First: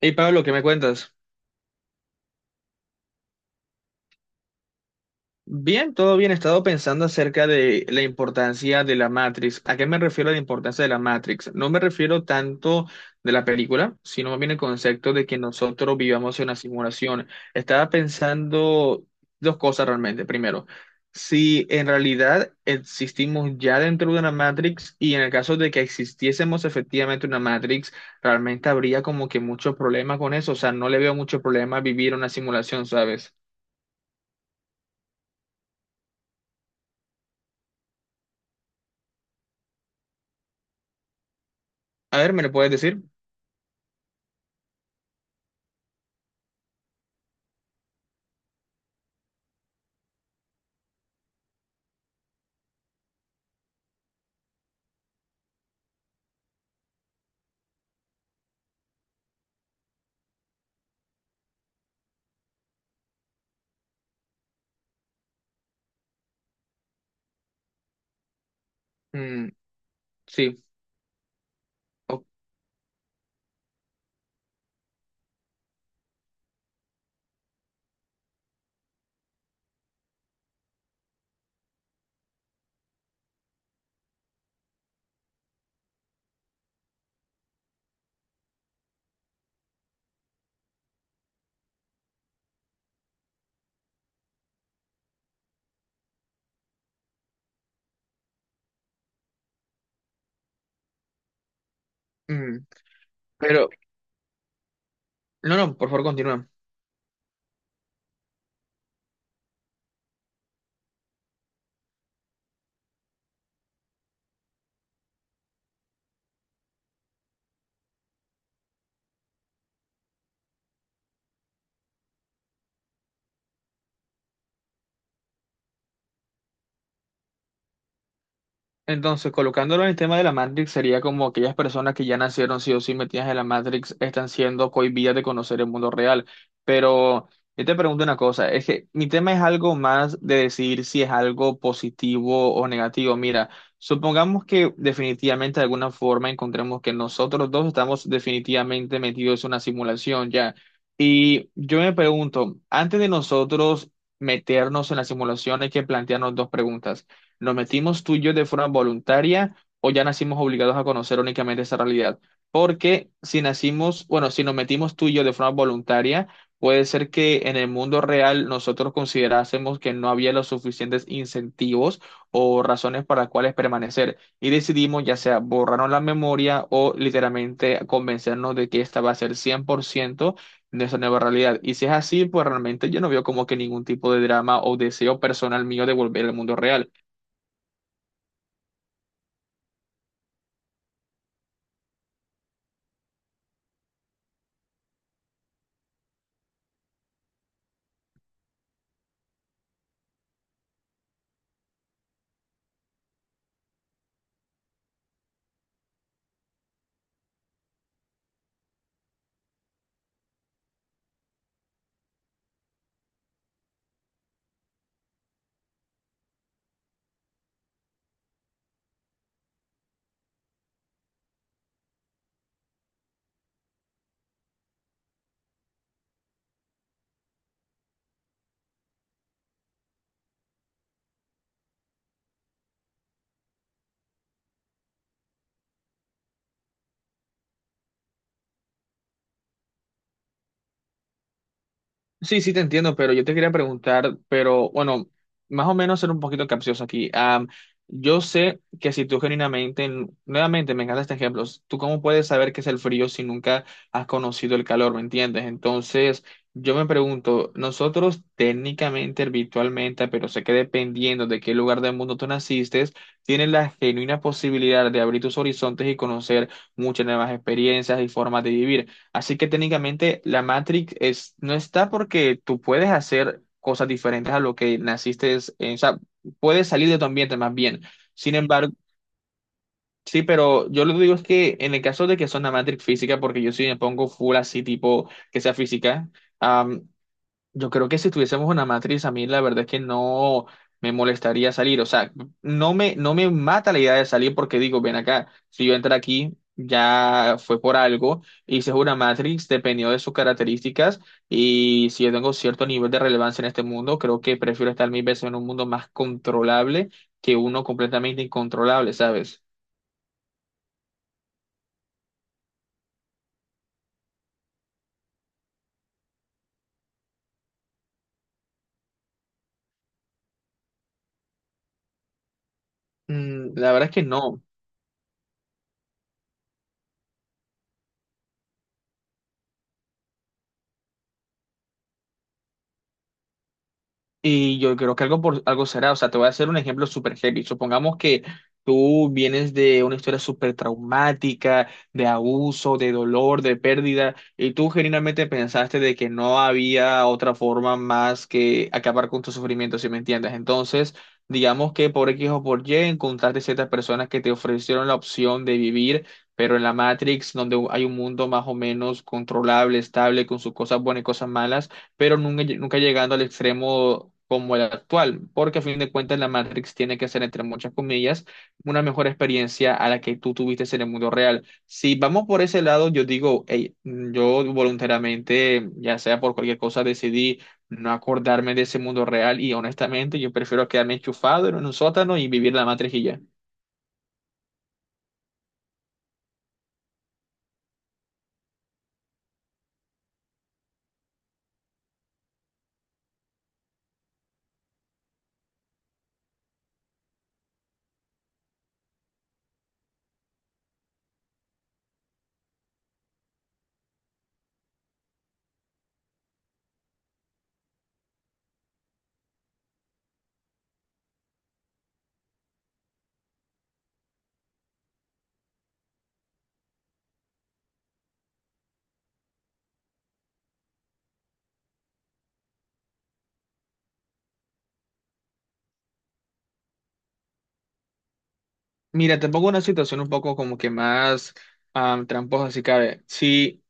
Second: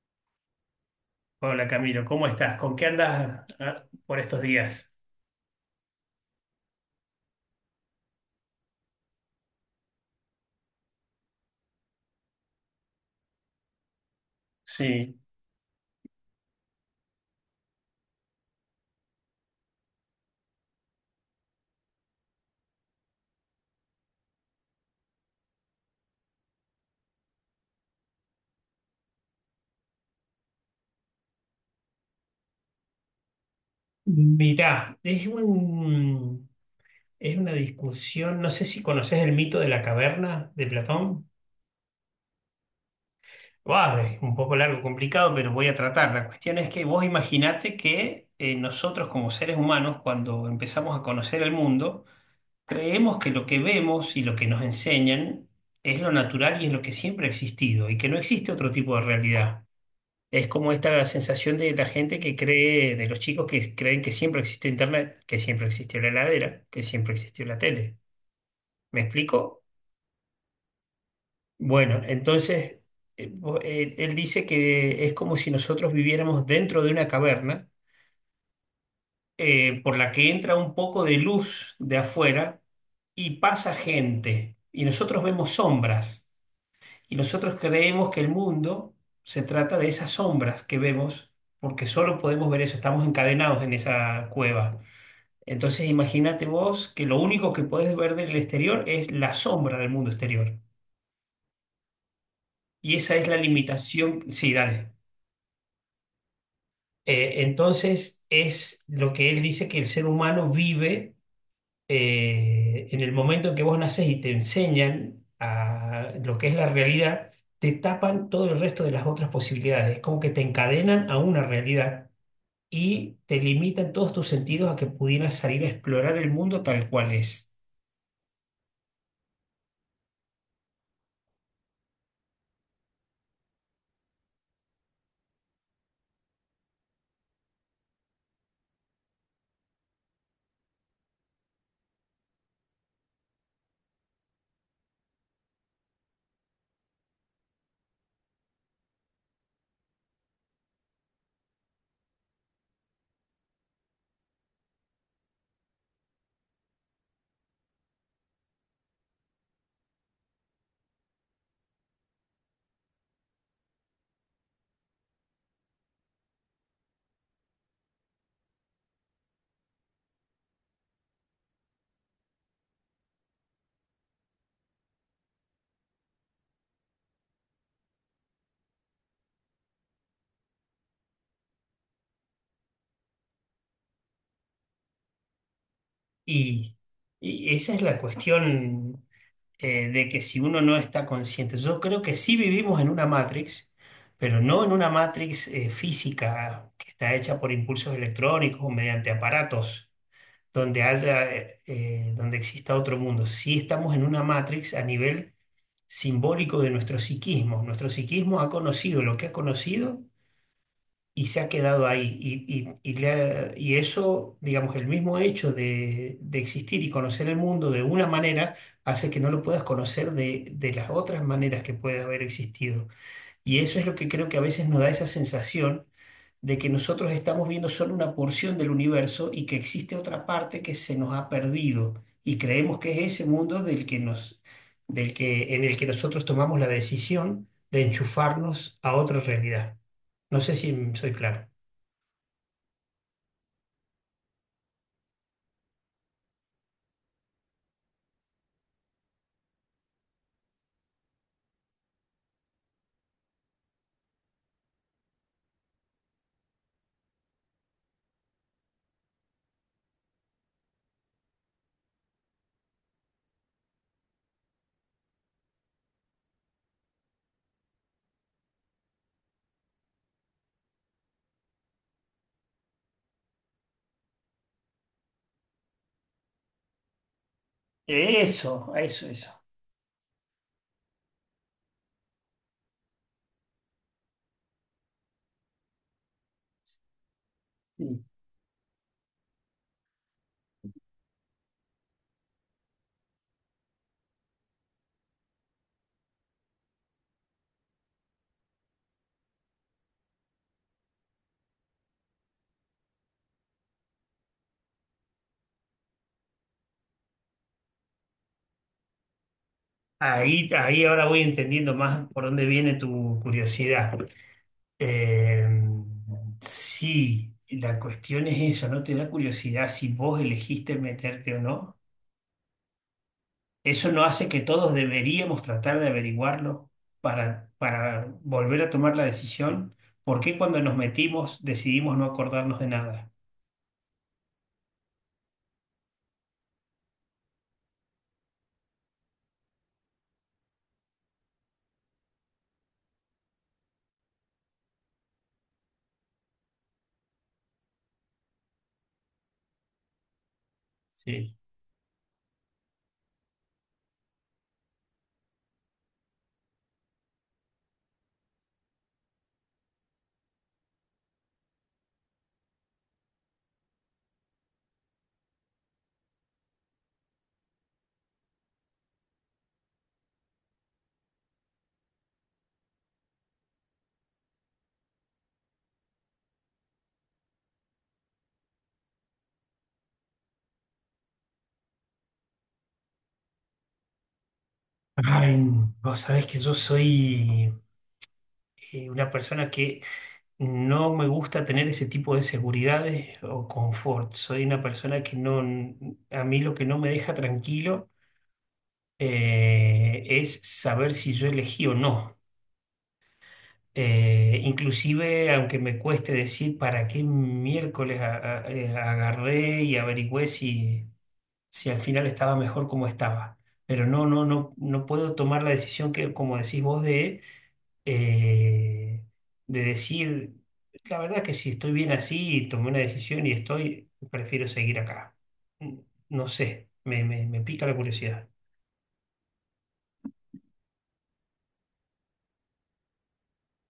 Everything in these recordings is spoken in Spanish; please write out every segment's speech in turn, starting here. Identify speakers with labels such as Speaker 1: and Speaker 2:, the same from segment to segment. Speaker 1: Hey Pablo, ¿qué me cuentas?
Speaker 2: Hola Camilo, ¿cómo estás? ¿Con qué andas por estos días?
Speaker 1: Bien, todo bien. He estado pensando acerca de la importancia de la Matrix. ¿A qué me refiero a la importancia de la Matrix? No me refiero tanto de la película, sino más bien el concepto
Speaker 2: Sí.
Speaker 1: de que nosotros vivamos en una simulación. Estaba pensando dos cosas realmente. Primero, si en realidad existimos ya dentro de una Matrix y en el caso de que existiésemos efectivamente una Matrix, realmente habría como que muchos problemas con eso. O sea, no le veo mucho problema a vivir una simulación, ¿sabes?
Speaker 2: Mirá, es una discusión, no sé si conoces el mito de la caverna de Platón.
Speaker 1: A ver, ¿me lo puedes decir?
Speaker 2: Buah, es un poco largo, complicado, pero voy a tratar. La cuestión es que vos imaginate que nosotros, como seres humanos, cuando empezamos a conocer el mundo, creemos que lo que vemos y lo que nos enseñan es lo natural y es lo que siempre ha existido y que no existe otro tipo de realidad. Es como esta sensación de la gente que cree, de los chicos que creen que siempre existió Internet, que siempre existió la heladera, que siempre existió la tele. ¿Me
Speaker 1: Mm,
Speaker 2: explico?
Speaker 1: sí.
Speaker 2: Bueno,
Speaker 1: O-
Speaker 2: entonces él dice que es como si nosotros viviéramos dentro de una caverna, por la que entra un poco de luz de afuera y pasa gente y nosotros vemos sombras. Y nosotros creemos que el mundo se trata de esas sombras que vemos, porque solo podemos ver eso, estamos encadenados en esa cueva. Entonces imagínate vos que lo único que podés ver del exterior es la sombra del mundo exterior.
Speaker 1: mm,
Speaker 2: Y esa es la
Speaker 1: pero,
Speaker 2: limitación. Sí, dale.
Speaker 1: no, no, por favor, continúa.
Speaker 2: Entonces es lo que él dice, que el ser humano vive en el momento en que vos nacés y te enseñan a lo que es la realidad, te tapan todo el resto de las otras posibilidades. Es como que te encadenan a una realidad y te limitan todos tus sentidos a que pudieras salir a explorar el mundo tal cual es.
Speaker 1: Entonces, colocándolo en el tema de la Matrix, sería como aquellas personas que ya nacieron sí o sí metidas en la Matrix están siendo cohibidas de conocer el mundo real. Pero yo te pregunto una cosa, es que mi tema es algo más de decir si es algo positivo o negativo. Mira, supongamos que definitivamente de alguna forma encontremos que nosotros dos estamos definitivamente metidos en una simulación ya. Y yo me pregunto, antes de nosotros meternos en la simulación hay que plantearnos dos preguntas. ¿Nos metimos tú y yo de forma voluntaria o ya nacimos obligados a conocer únicamente esa realidad? Porque si nacimos, bueno, si nos metimos tú y yo de forma voluntaria, puede ser que en el mundo real nosotros considerásemos que no había los suficientes incentivos o razones para las cuales permanecer y decidimos ya sea borrarnos la memoria o literalmente convencernos de que esta va a ser 100% de esa nueva realidad. Y si es así, pues realmente yo no veo como que ningún tipo de drama o deseo personal mío de volver al mundo
Speaker 2: Y,
Speaker 1: real.
Speaker 2: y esa es la cuestión, de que si uno no está consciente, yo creo que sí vivimos en una Matrix. Pero no en una Matrix física que está hecha por impulsos electrónicos o mediante aparatos donde haya, donde exista otro mundo. Sí estamos en una Matrix a nivel simbólico de nuestro psiquismo. Nuestro psiquismo ha conocido lo que ha conocido y se ha quedado ahí. Y eso, digamos, el mismo hecho de existir y conocer el mundo de una manera hace que no lo puedas conocer de las otras maneras que puede haber existido. Y eso es lo que creo que a veces nos da esa sensación de que nosotros estamos viendo solo una porción del universo y que existe otra parte que se nos ha perdido y creemos que es ese mundo del que, en el que nosotros tomamos la decisión de enchufarnos a otra realidad. No sé si soy claro.
Speaker 1: Sí, sí, te entiendo, pero yo te quería preguntar, pero bueno, más o menos ser un poquito capcioso aquí. Yo sé que si tú genuinamente, nuevamente me encanta este ejemplo, tú cómo puedes saber qué es el frío si nunca has conocido el calor, ¿me entiendes? Entonces, yo me pregunto, nosotros técnicamente, virtualmente, pero sé que dependiendo de qué lugar del mundo tú naciste, tienes la genuina posibilidad de abrir tus horizontes y conocer muchas nuevas experiencias y formas de vivir. Así que técnicamente la Matrix es, no está porque tú puedes hacer cosas diferentes a lo que naciste, o sea, puedes salir de tu ambiente más bien. Sin
Speaker 2: Eso,
Speaker 1: embargo,
Speaker 2: eso, eso.
Speaker 1: sí, pero yo lo que digo es que en el caso de que sea una Matrix física, porque yo sí me pongo full así tipo que sea física, yo creo que
Speaker 2: Sí.
Speaker 1: si tuviésemos una matriz, a mí la verdad es que no me molestaría salir. O sea, no me mata la idea de salir porque digo, ven acá, si yo entro aquí, ya fue por algo. Y si es una Matrix dependiendo de sus características y si yo tengo cierto nivel de relevancia en este mundo, creo que prefiero estar mil veces en un mundo más controlable que uno completamente incontrolable, ¿sabes?
Speaker 2: Ahí, ahí ahora voy entendiendo más por dónde viene tu curiosidad. Eh, sí, la cuestión es eso, ¿no te da curiosidad si vos elegiste meterte o no?
Speaker 1: Mm, la verdad
Speaker 2: Eso
Speaker 1: es que
Speaker 2: no hace que
Speaker 1: no.
Speaker 2: todos deberíamos tratar de averiguarlo para volver a tomar la decisión. ¿Por qué cuando nos metimos decidimos no acordarnos de nada?
Speaker 1: Y yo creo que algo, por, algo será, o sea, te voy a hacer un ejemplo súper heavy. Supongamos que tú vienes de una historia súper traumática, de abuso, de dolor, de pérdida, y tú genuinamente pensaste de que no había otra forma más que acabar con tu sufrimiento, si me entiendes. Entonces,
Speaker 2: Sí.
Speaker 1: digamos que por X o por Y encontraste ciertas personas que te ofrecieron la opción de vivir, pero en la Matrix, donde hay un mundo más o menos controlable, estable, con sus cosas buenas y cosas malas pero nunca, nunca llegando al extremo como el actual, porque a fin de cuentas la Matrix tiene que ser, entre muchas comillas, una mejor experiencia a la que tú tuviste en el mundo real. Si vamos por ese lado, yo digo, hey, yo voluntariamente, ya sea por cualquier cosa, decidí no acordarme de ese mundo real y honestamente yo prefiero quedarme enchufado en un sótano y vivir la Matrix y ya.
Speaker 2: Ay, vos sabés que yo soy una persona que no me gusta tener ese tipo de seguridades o confort. Soy una persona que no, a mí lo que no me deja tranquilo, es saber si yo elegí o no. Inclusive, aunque me cueste decir para qué miércoles agarré y averigüé si, si al final estaba mejor como estaba. Pero no, no, no, no puedo tomar la decisión que, como decís vos, eh, de decir, la verdad que si estoy bien así y tomé una decisión y estoy, prefiero seguir acá. No sé, me pica la curiosidad.
Speaker 1: Mira, te pongo una situación un poco como que más tramposa, si cabe. Si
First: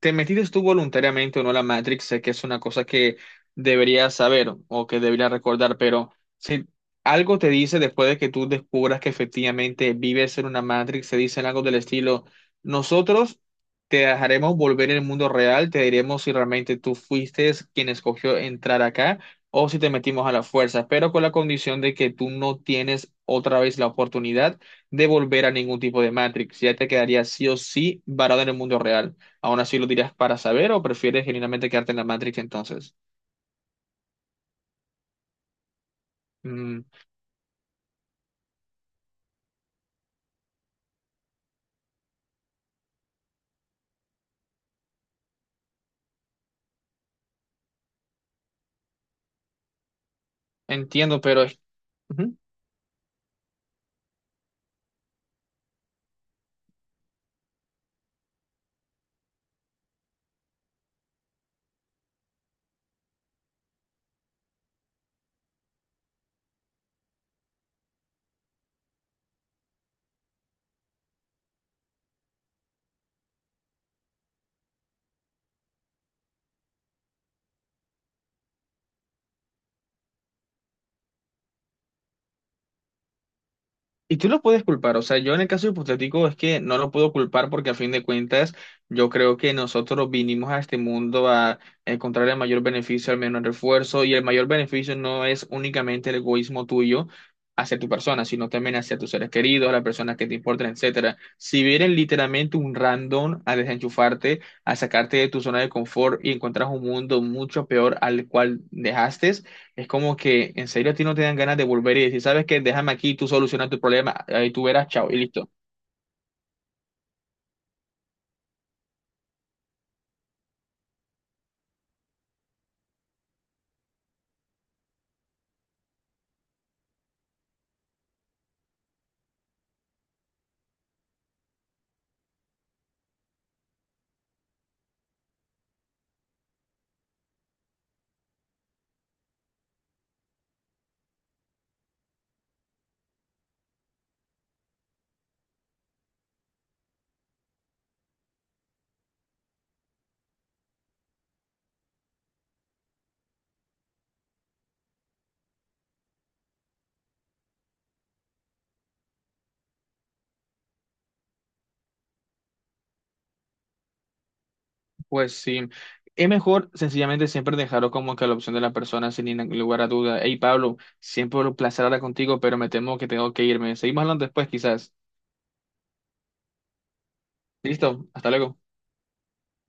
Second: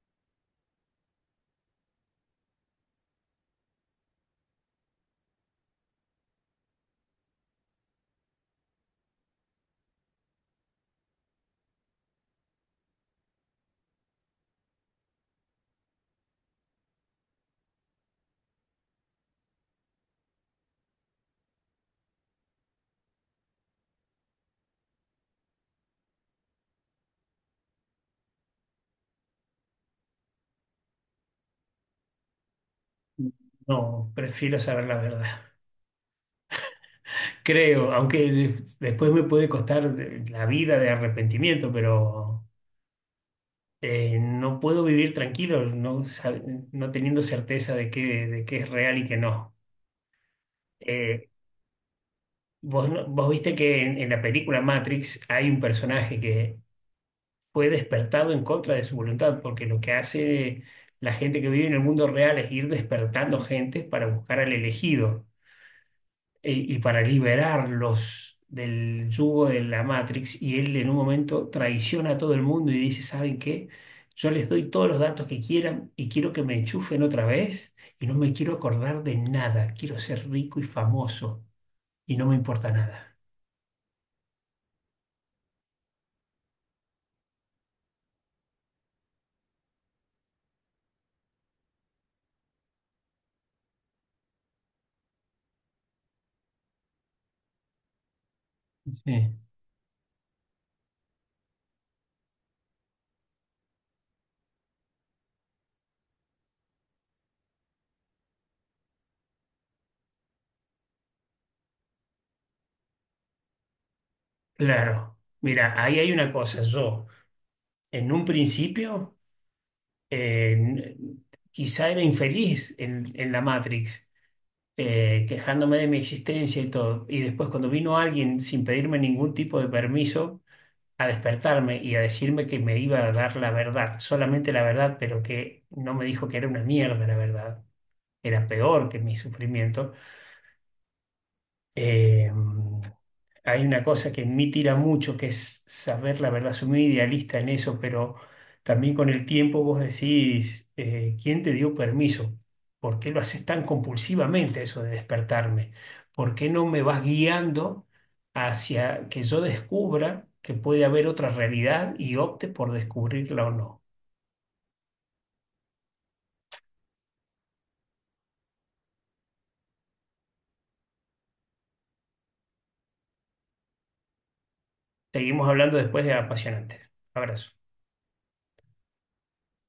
Speaker 1: te metiste tú voluntariamente o no a la Matrix, sé que es una cosa que deberías saber o que deberías recordar, pero si algo te dice después de que tú descubras que efectivamente vives en una Matrix, se dicen algo del estilo, nosotros te dejaremos volver al mundo real, te diremos si realmente tú fuiste quien escogió entrar acá o si te metimos a la fuerza, pero con la condición de que tú no tienes otra vez la oportunidad de volver a ningún tipo de Matrix. Ya te quedarías sí o sí varado en el mundo real. ¿Aún así lo dirías para saber o prefieres genuinamente quedarte en la Matrix entonces?
Speaker 2: No, prefiero saber la verdad.
Speaker 1: Mm,
Speaker 2: Creo, aunque después me puede costar la vida de arrepentimiento, pero no puedo vivir tranquilo, no, no teniendo certeza de que es real y que no.
Speaker 1: entiendo,
Speaker 2: Eh,
Speaker 1: pero es...
Speaker 2: Vos, vos viste que en la película Matrix hay un personaje que fue despertado en contra de su voluntad, porque lo que hace la gente que vive en el mundo real es ir despertando gente para buscar al elegido, y para liberarlos del yugo de la Matrix. Y él en un momento traiciona a todo el mundo y dice, ¿saben qué? Yo les doy todos los datos que quieran y quiero que me enchufen otra vez y no me quiero acordar de nada. Quiero ser rico y famoso y no me importa nada.
Speaker 1: Y tú lo puedes culpar, o sea, yo en el caso hipotético es que no lo puedo culpar porque a fin de cuentas yo creo que nosotros vinimos a este mundo a encontrar el mayor beneficio al menor esfuerzo y el mayor beneficio no es únicamente el egoísmo tuyo hacia tu persona, sino también hacia tus seres
Speaker 2: Sí.
Speaker 1: queridos, las personas que te importan, etcétera. Si vienen literalmente un random a desenchufarte, a sacarte de tu zona de confort y encuentras un mundo mucho peor al cual dejaste, es como que en serio a ti no te dan ganas de volver y decir, ¿sabes qué? Déjame aquí, tú solucionas tu problema, ahí tú verás, chao, y
Speaker 2: Claro.
Speaker 1: listo.
Speaker 2: Mira, ahí hay una cosa. Yo, en un principio, eh, n- quizá era infeliz en la Matrix, quejándome de mi existencia y todo. Y después cuando vino alguien sin pedirme ningún tipo de permiso a despertarme y a decirme que me iba a dar la verdad, solamente la verdad, pero que no me dijo que era una mierda la verdad, era peor que mi sufrimiento, eh, hay una cosa que en mí tira mucho, que es saber la verdad. Soy muy idealista en eso, pero también con el tiempo vos decís, ¿quién te dio permiso? ¿Por qué lo haces tan compulsivamente eso de despertarme? ¿Por qué no me vas guiando hacia que yo descubra que puede haber otra realidad y opte por descubrirla o no?
Speaker 1: Pues sí, es mejor sencillamente siempre dejarlo como que a la opción de la persona sin ningún lugar a duda. Hey, Pablo, siempre un placer hablar contigo, pero me temo que tengo que irme. Seguimos hablando después, quizás.
Speaker 2: Seguimos hablando después de apasionantes. Abrazo.
Speaker 1: Listo, hasta luego.